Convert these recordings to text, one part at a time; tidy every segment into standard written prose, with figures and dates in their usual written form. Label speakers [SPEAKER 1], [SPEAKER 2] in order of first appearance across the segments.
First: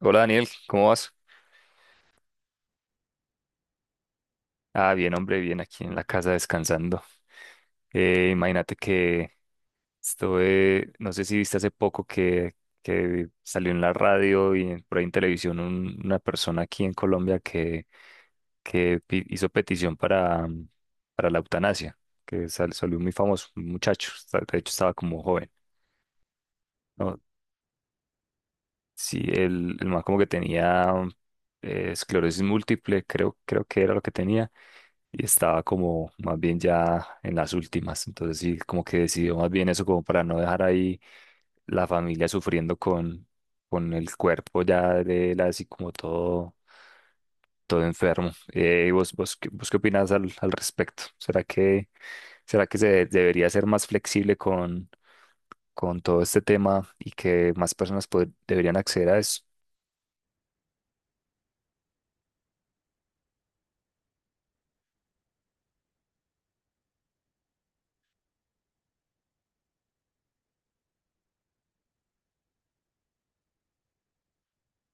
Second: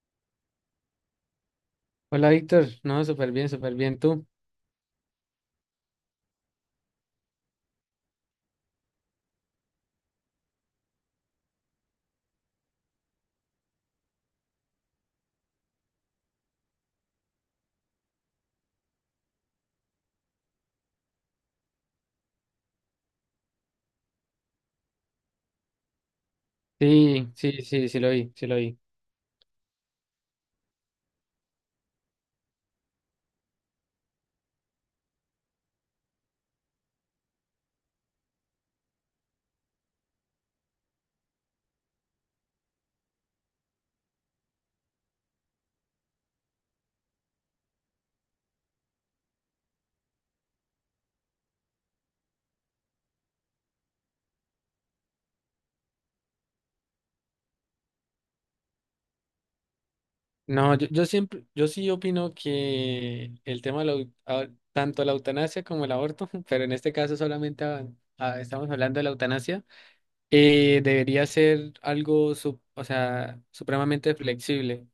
[SPEAKER 1] Hola, Daniel, ¿cómo vas?
[SPEAKER 2] Hola Víctor, no, súper bien tú.
[SPEAKER 1] Ah, bien, hombre, bien aquí en la casa descansando. Imagínate que estuve, no sé si viste hace poco que salió en la radio y por ahí en televisión una persona aquí en Colombia que hizo petición para para la eutanasia, que salió muy famoso, un muchacho, de hecho estaba como joven. ¿No?
[SPEAKER 2] Sí, sí, sí, sí lo vi, sí lo vi.
[SPEAKER 1] Sí, el man como que tenía esclerosis múltiple, creo que era lo que tenía, y estaba como más bien ya en las últimas. Entonces sí, como que decidió más bien eso como para no dejar ahí la familia sufriendo con el cuerpo ya de él, así como todo enfermo. ¿Y vos qué opinás al respecto? ¿Será que se debería ser más flexible con todo este tema y que más personas deberían acceder a eso?
[SPEAKER 2] No, yo siempre, yo sí opino que el tema de la tanto la eutanasia como el aborto, pero en este caso solamente estamos hablando de la eutanasia, debería ser algo, o sea, supremamente flexible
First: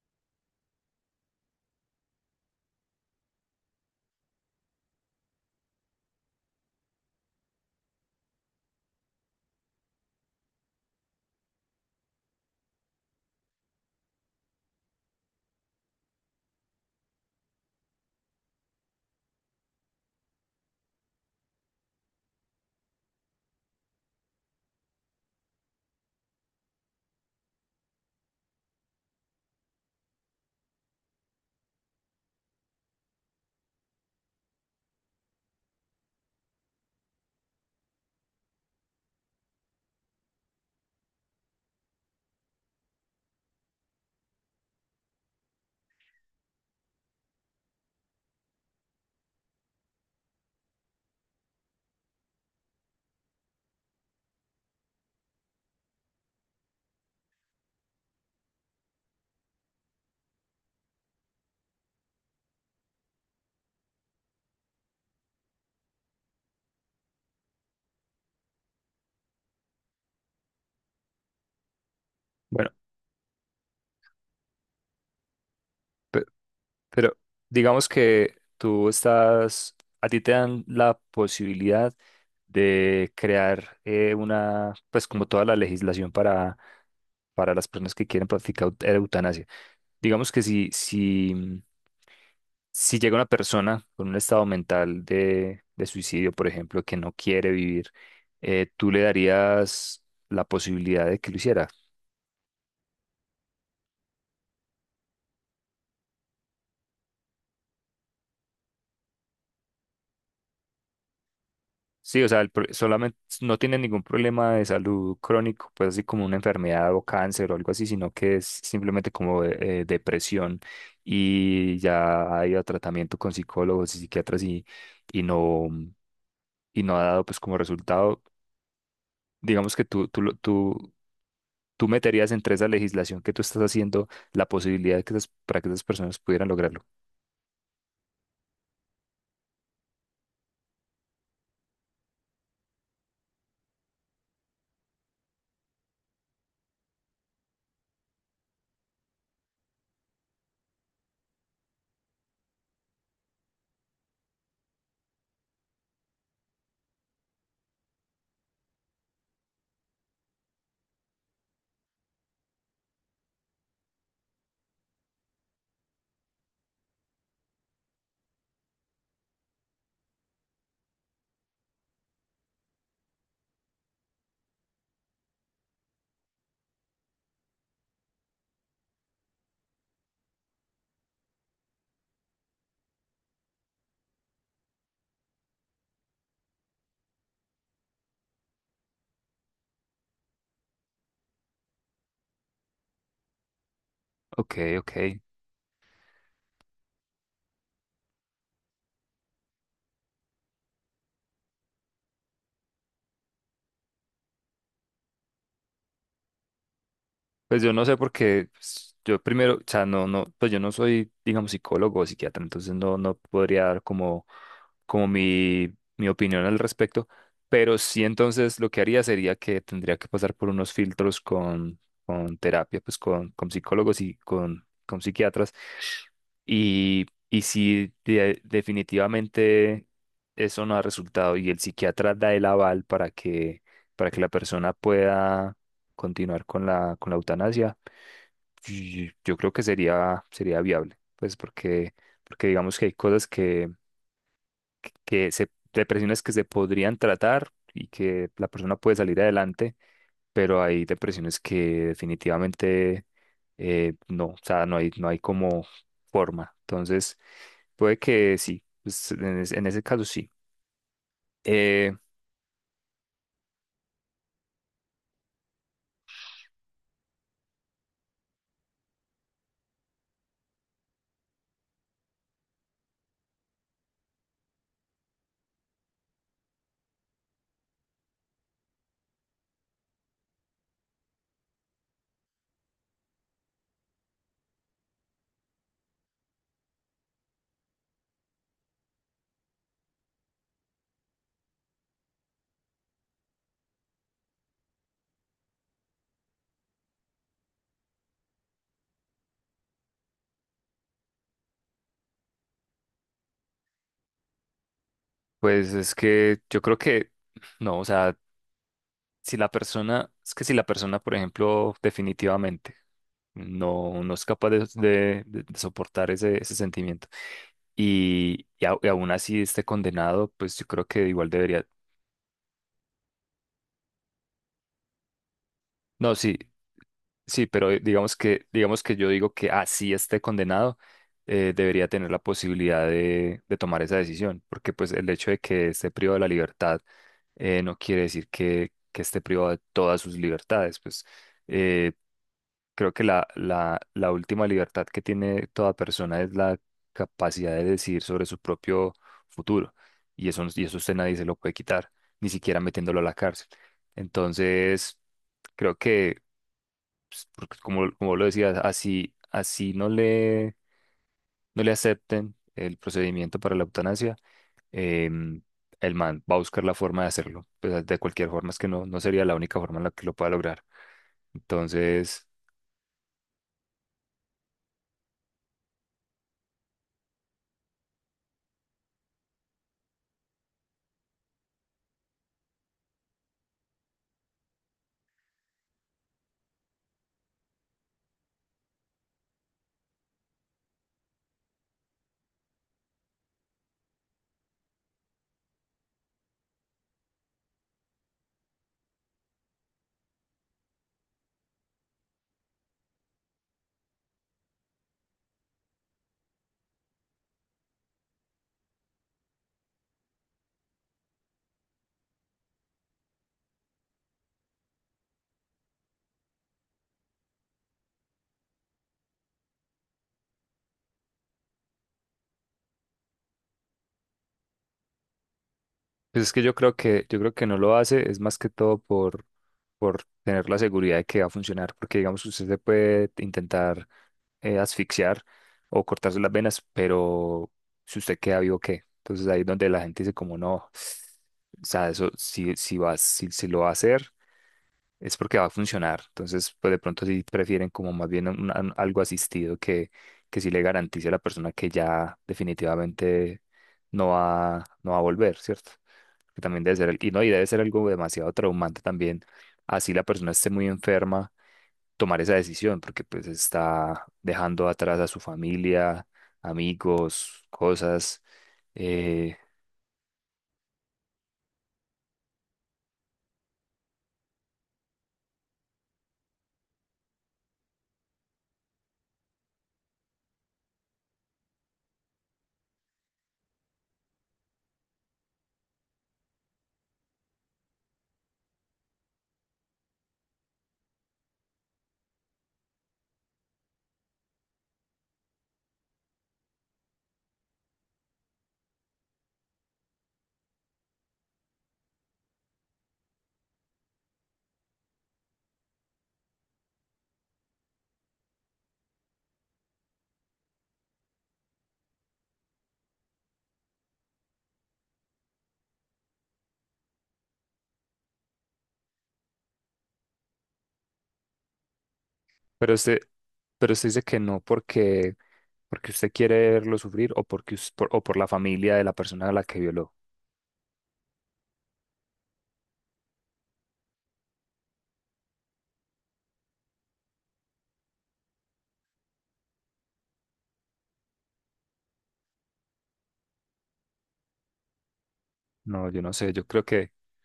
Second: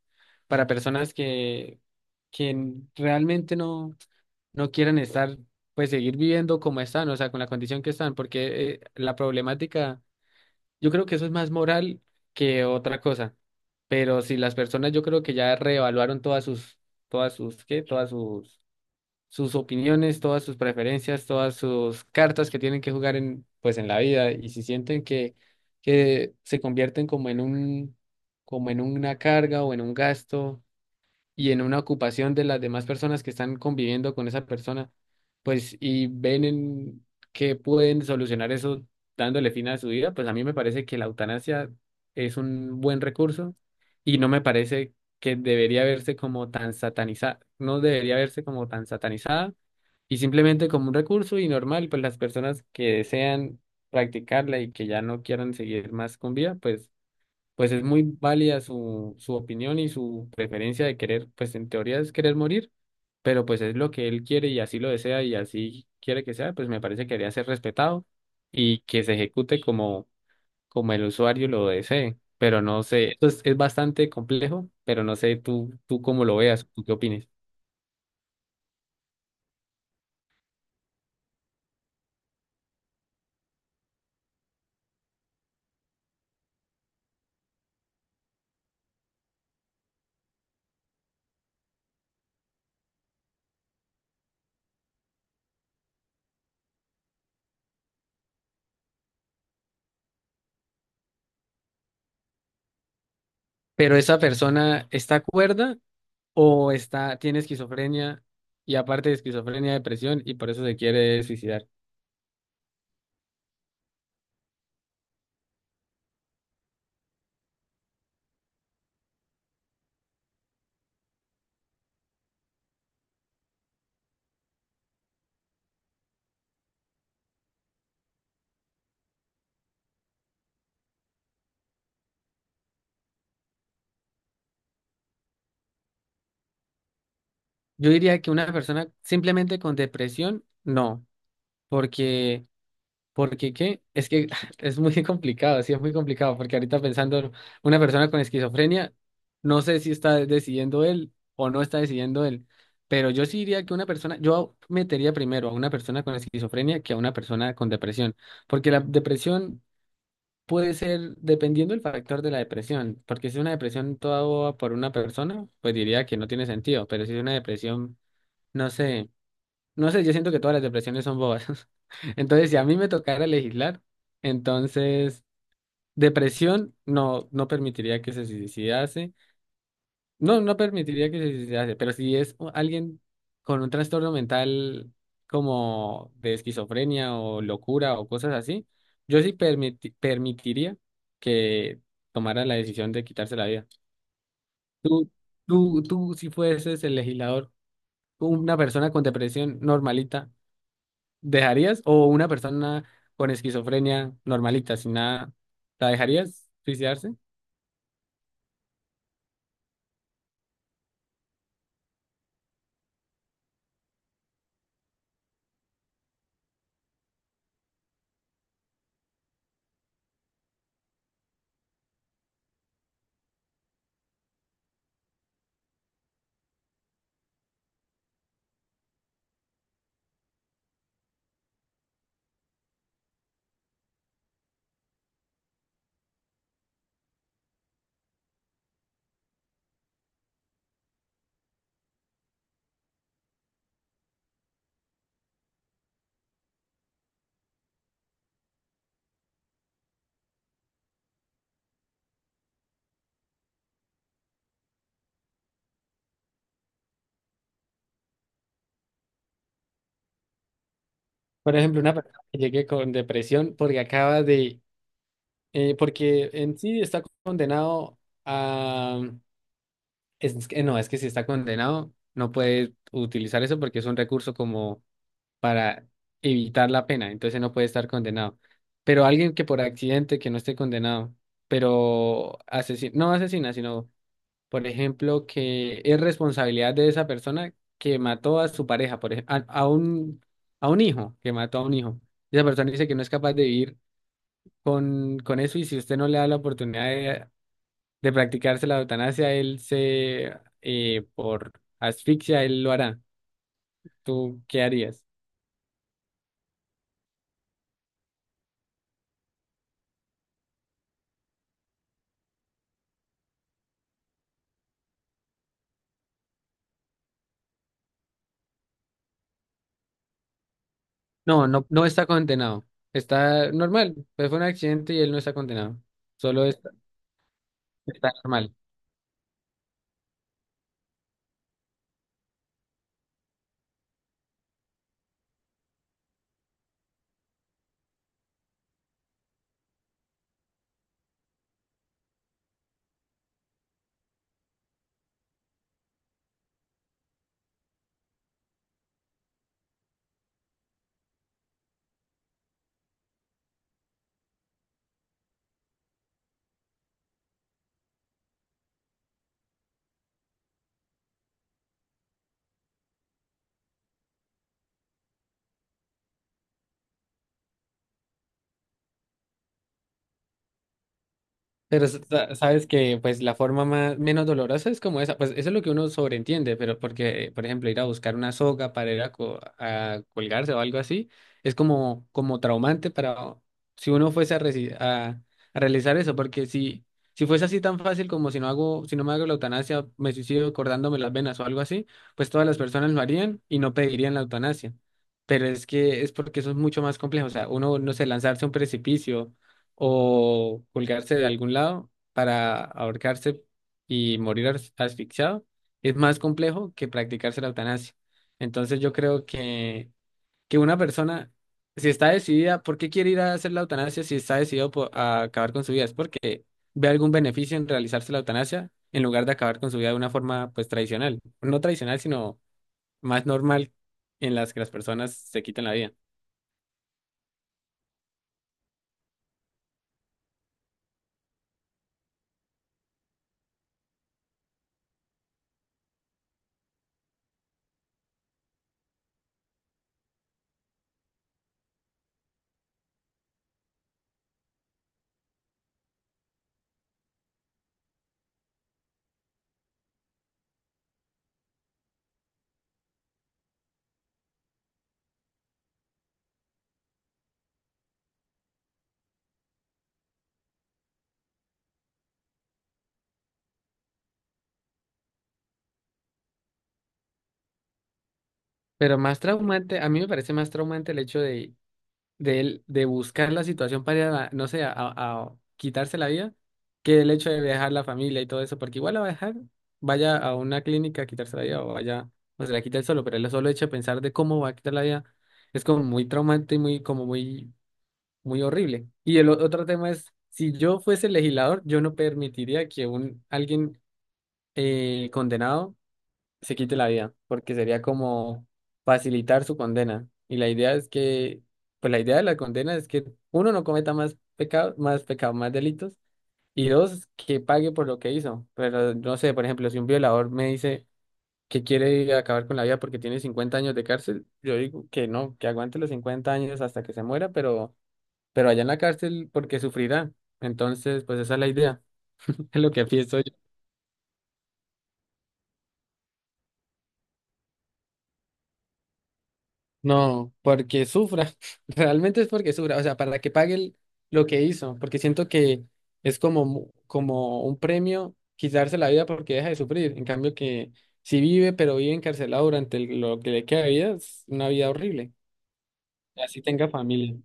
[SPEAKER 2] para personas que realmente no, no quieran estar, pues seguir viviendo como están, o sea, con la condición que están, porque la problemática. Yo creo que eso es más moral que otra cosa. Pero si las personas yo creo que ya reevaluaron todas sus, ¿qué? Sus opiniones, todas sus preferencias, todas sus cartas que tienen que jugar en, pues en la vida. Y si sienten que se convierten como en un, como en una carga o en un gasto y en una ocupación de las demás personas que están conviviendo con esa persona, pues y ven en que pueden solucionar eso dándole fin a su vida, pues a mí me parece que la eutanasia es un buen recurso y no me parece que debería verse como tan satanizada, no debería verse como tan satanizada y simplemente como un recurso y normal, pues las personas que desean practicarla y que ya no quieran seguir más con vida, pues es muy válida su, su opinión y su preferencia de querer, pues en teoría es querer morir, pero pues es lo que él quiere y así lo desea y así quiere que sea, pues me parece que debería ser respetado y que se ejecute como, como el usuario lo desee. Pero
[SPEAKER 1] Bueno,
[SPEAKER 2] no sé, esto es bastante complejo, pero no sé tú, tú cómo
[SPEAKER 1] pe-
[SPEAKER 2] lo veas, tú qué
[SPEAKER 1] pero
[SPEAKER 2] opines.
[SPEAKER 1] digamos que a ti te dan la posibilidad de crear pues como toda la legislación para las personas que quieren practicar eutanasia. Digamos que si llega una persona con un estado mental de suicidio, por ejemplo, que no quiere vivir, ¿tú le darías la posibilidad de que lo hiciera?
[SPEAKER 2] Pero esa persona está cuerda o está, tiene esquizofrenia y aparte de esquizofrenia, depresión y por eso se quiere suicidar.
[SPEAKER 1] Sí, o sea, el solamente no tiene ningún problema de salud crónico, pues así como una enfermedad o cáncer o algo así, sino que es simplemente como depresión y ya ha ido a tratamiento con psicólogos y psiquiatras, y no, y no ha dado pues como resultado. Digamos que tú, lo- tú ¿Tú meterías entre esa legislación que tú estás haciendo la posibilidad de que para que esas personas pudieran lograrlo?
[SPEAKER 2] Yo diría que una persona simplemente con depresión, no, porque, porque qué, es que es muy complicado, sí, es muy complicado, porque ahorita pensando, una persona con esquizofrenia, no sé si está decidiendo él o no está decidiendo él, pero yo sí diría que una persona, yo metería primero a una persona con esquizofrenia que a una persona con depresión, porque la depresión puede ser, dependiendo del factor de la depresión, porque si es una depresión toda boba por una persona, pues diría que no tiene sentido, pero si es una depresión, no sé. No sé, yo siento que todas las depresiones son bobas. Entonces, si a mí me tocara legislar, entonces depresión no, no permitiría que se suicidase. No, no permitiría que se suicidase, pero si es alguien con un trastorno mental como de esquizofrenia o locura o cosas así, yo sí permitiría que tomara la decisión de quitarse la vida.
[SPEAKER 1] Ok,
[SPEAKER 2] Tú,
[SPEAKER 1] ok.
[SPEAKER 2] tú, si fueses el legislador, una persona con depresión normalita. ¿Dejarías? ¿O una persona con esquizofrenia normalita, sin nada, la dejarías suicidarse?
[SPEAKER 1] Pues yo no sé porque pues, yo primero, o sea, pues yo no soy, digamos, psicólogo o psiquiatra, entonces no podría dar como mi opinión al respecto, pero sí, entonces lo que haría sería que tendría que pasar por unos filtros con terapia, pues con psicólogos y con psiquiatras, y si definitivamente eso no ha resultado y el psiquiatra da el aval para que la persona pueda continuar con con la eutanasia, y yo creo que sería viable, pues porque digamos que hay cosas que, depresiones que se podrían tratar y que la persona puede salir adelante, pero hay depresiones que definitivamente no, o sea, no hay como forma. Entonces, puede que sí, en ese caso sí.
[SPEAKER 2] Por ejemplo,
[SPEAKER 1] Eh,
[SPEAKER 2] una persona que llegue con depresión porque acaba de, porque en sí está condenado a, es que no, es que si está condenado no puede utilizar eso porque es un recurso como para evitar la pena, entonces no puede estar condenado. Pero alguien que por accidente, que no esté condenado, pero asesino, no asesina, sino por ejemplo, que es responsabilidad de esa persona que mató a su pareja, por ejemplo, a un hijo, que mató a un hijo. Esa persona dice que no es capaz de vivir con eso y si usted no le da la oportunidad de practicarse la eutanasia, él se, por asfixia, él lo hará. ¿Tú qué harías?
[SPEAKER 1] pues es que yo creo que no, o sea... si la persona, es que si la persona, por ejemplo, definitivamente no es capaz de soportar ese sentimiento y aún así esté condenado, pues yo creo que igual
[SPEAKER 2] No, no,
[SPEAKER 1] debería,
[SPEAKER 2] no está condenado. Está normal, pues fue un accidente y él no está condenado.
[SPEAKER 1] no, sí,
[SPEAKER 2] Solo está,
[SPEAKER 1] sí, pero
[SPEAKER 2] está normal.
[SPEAKER 1] digamos que yo digo que así esté condenado, debería tener la posibilidad de tomar esa decisión, porque pues el hecho de que esté privado de la libertad no quiere decir que esté privado de todas sus libertades, pues eh, creo que la última libertad que tiene toda persona es la capacidad de decidir sobre su propio futuro. Y eso usted nadie se lo puede quitar, ni siquiera metiéndolo a la cárcel. Entonces, creo que, pues, porque como, como lo decías así, así no no le acepten el procedimiento para la eutanasia, em, el man va a buscar la forma de hacerlo. Pues, de cualquier forma, es que no sería la única forma en la que lo pueda lograr.
[SPEAKER 2] Pero
[SPEAKER 1] Entonces...
[SPEAKER 2] sabes que pues la forma más menos dolorosa es como esa, pues eso es lo que uno sobreentiende, pero porque, por ejemplo, ir a buscar una soga para ir a, a colgarse o algo así, es como, como traumante para si uno fuese a, a realizar eso, porque si, si fuese así tan fácil como si no hago, si no me hago la eutanasia, me suicido cortándome las venas o algo así, pues todas las personas lo harían y no pedirían la eutanasia. Pero es que es porque eso es mucho más complejo, o sea, uno, no sé, lanzarse a un precipicio o colgarse de algún lado para ahorcarse y morir asfixiado es más complejo que practicarse la eutanasia. Entonces yo creo que una persona, si está decidida, ¿por qué quiere ir a hacer la eutanasia si está decidido a acabar con su vida? Es porque ve algún beneficio en realizarse la eutanasia en lugar de acabar con su vida de una forma pues tradicional, no tradicional, sino más normal en las que las personas se quitan la vida.
[SPEAKER 1] Pues es que yo creo que, yo creo que no lo hace, es más que todo por tener la seguridad de que va a funcionar, porque digamos que usted se puede intentar asfixiar o cortarse las venas, pero si usted queda vivo, ¿qué? Entonces ahí es donde la gente dice como no, o sea, eso si lo va a hacer, es porque va a funcionar. Entonces, pues de pronto sí prefieren como más bien algo asistido que sí le garantice a la persona que ya definitivamente no va a volver, ¿cierto? Que también debe ser, al- y no, y debe ser algo demasiado traumante también, así la persona esté muy enferma, tomar esa decisión, porque pues está dejando atrás a su familia, amigos, cosas,
[SPEAKER 2] Pero más
[SPEAKER 1] eh,
[SPEAKER 2] traumante, a mí me parece más traumante el hecho de él, de buscar la situación para, ir a no sé, a quitarse la vida, que el hecho de dejar la familia y todo eso, porque igual la va a dejar, vaya a una clínica a quitarse la vida o vaya, o se la quita él solo, pero el solo hecho de pensar de cómo va a quitar la vida es como muy traumante y muy, como muy, muy horrible. Y el otro tema es, si yo fuese legislador, yo no permitiría que un, alguien condenado se quite la vida, porque sería como facilitar su condena. Y la idea es que, pues la idea de la condena es que uno no cometa más pecados, más pecados, más delitos, y dos, que pague por lo que hizo. Pero no sé, por ejemplo, si un violador me dice que quiere acabar con la vida porque tiene 50 años de cárcel, yo digo que no, que aguante los 50 años hasta que se muera, pero allá en la cárcel porque sufrirá. Entonces, pues esa es la idea, es lo
[SPEAKER 1] pero
[SPEAKER 2] que
[SPEAKER 1] usted,
[SPEAKER 2] pienso.
[SPEAKER 1] pero usted dice que no porque, porque usted quiere verlo sufrir o porque, o por la familia de la persona a la que violó.
[SPEAKER 2] No, porque sufra. Realmente es porque sufra. O sea, para que pague lo que hizo. Porque siento que es como, como un premio quitarse la vida porque deja de sufrir. En cambio que si vive, pero vive encarcelado durante lo que le queda de vida, es una vida horrible.
[SPEAKER 1] No, yo no sé,
[SPEAKER 2] Así
[SPEAKER 1] yo creo
[SPEAKER 2] tenga
[SPEAKER 1] que
[SPEAKER 2] familia.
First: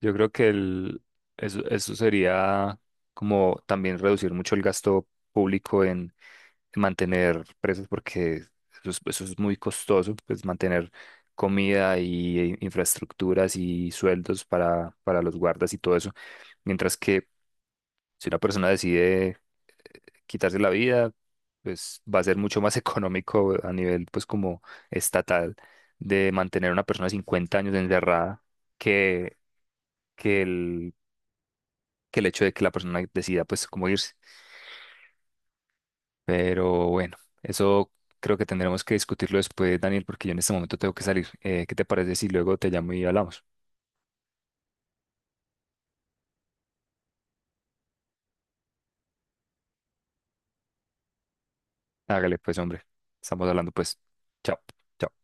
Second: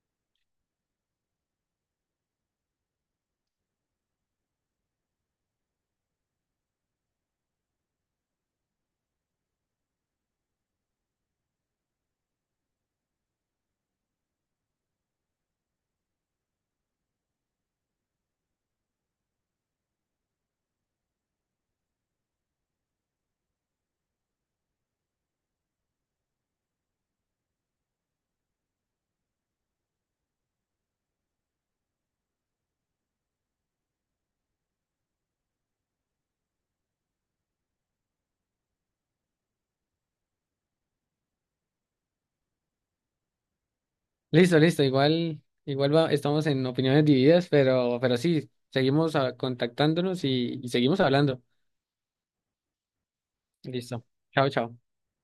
[SPEAKER 1] yo creo que eso, eso sería como también reducir mucho el gasto público en mantener presos porque eso es muy costoso, pues mantener comida y infraestructuras y sueldos para los guardas y todo eso. Mientras que si una persona decide quitarse la vida, pues va a ser mucho más económico a nivel pues como estatal de mantener a una persona 50 años encerrada que, que el que el hecho de que la persona decida pues cómo irse. Pero bueno, eso creo que tendremos que discutirlo después, Daniel, porque yo en este momento tengo que salir. ¿Qué te parece si luego te llamo y hablamos?
[SPEAKER 2] Listo, listo. Igual, igual estamos en opiniones divididas, pero sí, seguimos contactándonos y seguimos hablando.
[SPEAKER 1] Hágale, pues, hombre. Estamos hablando, pues.
[SPEAKER 2] Listo. Chao,
[SPEAKER 1] Chao,
[SPEAKER 2] chao.
[SPEAKER 1] chao.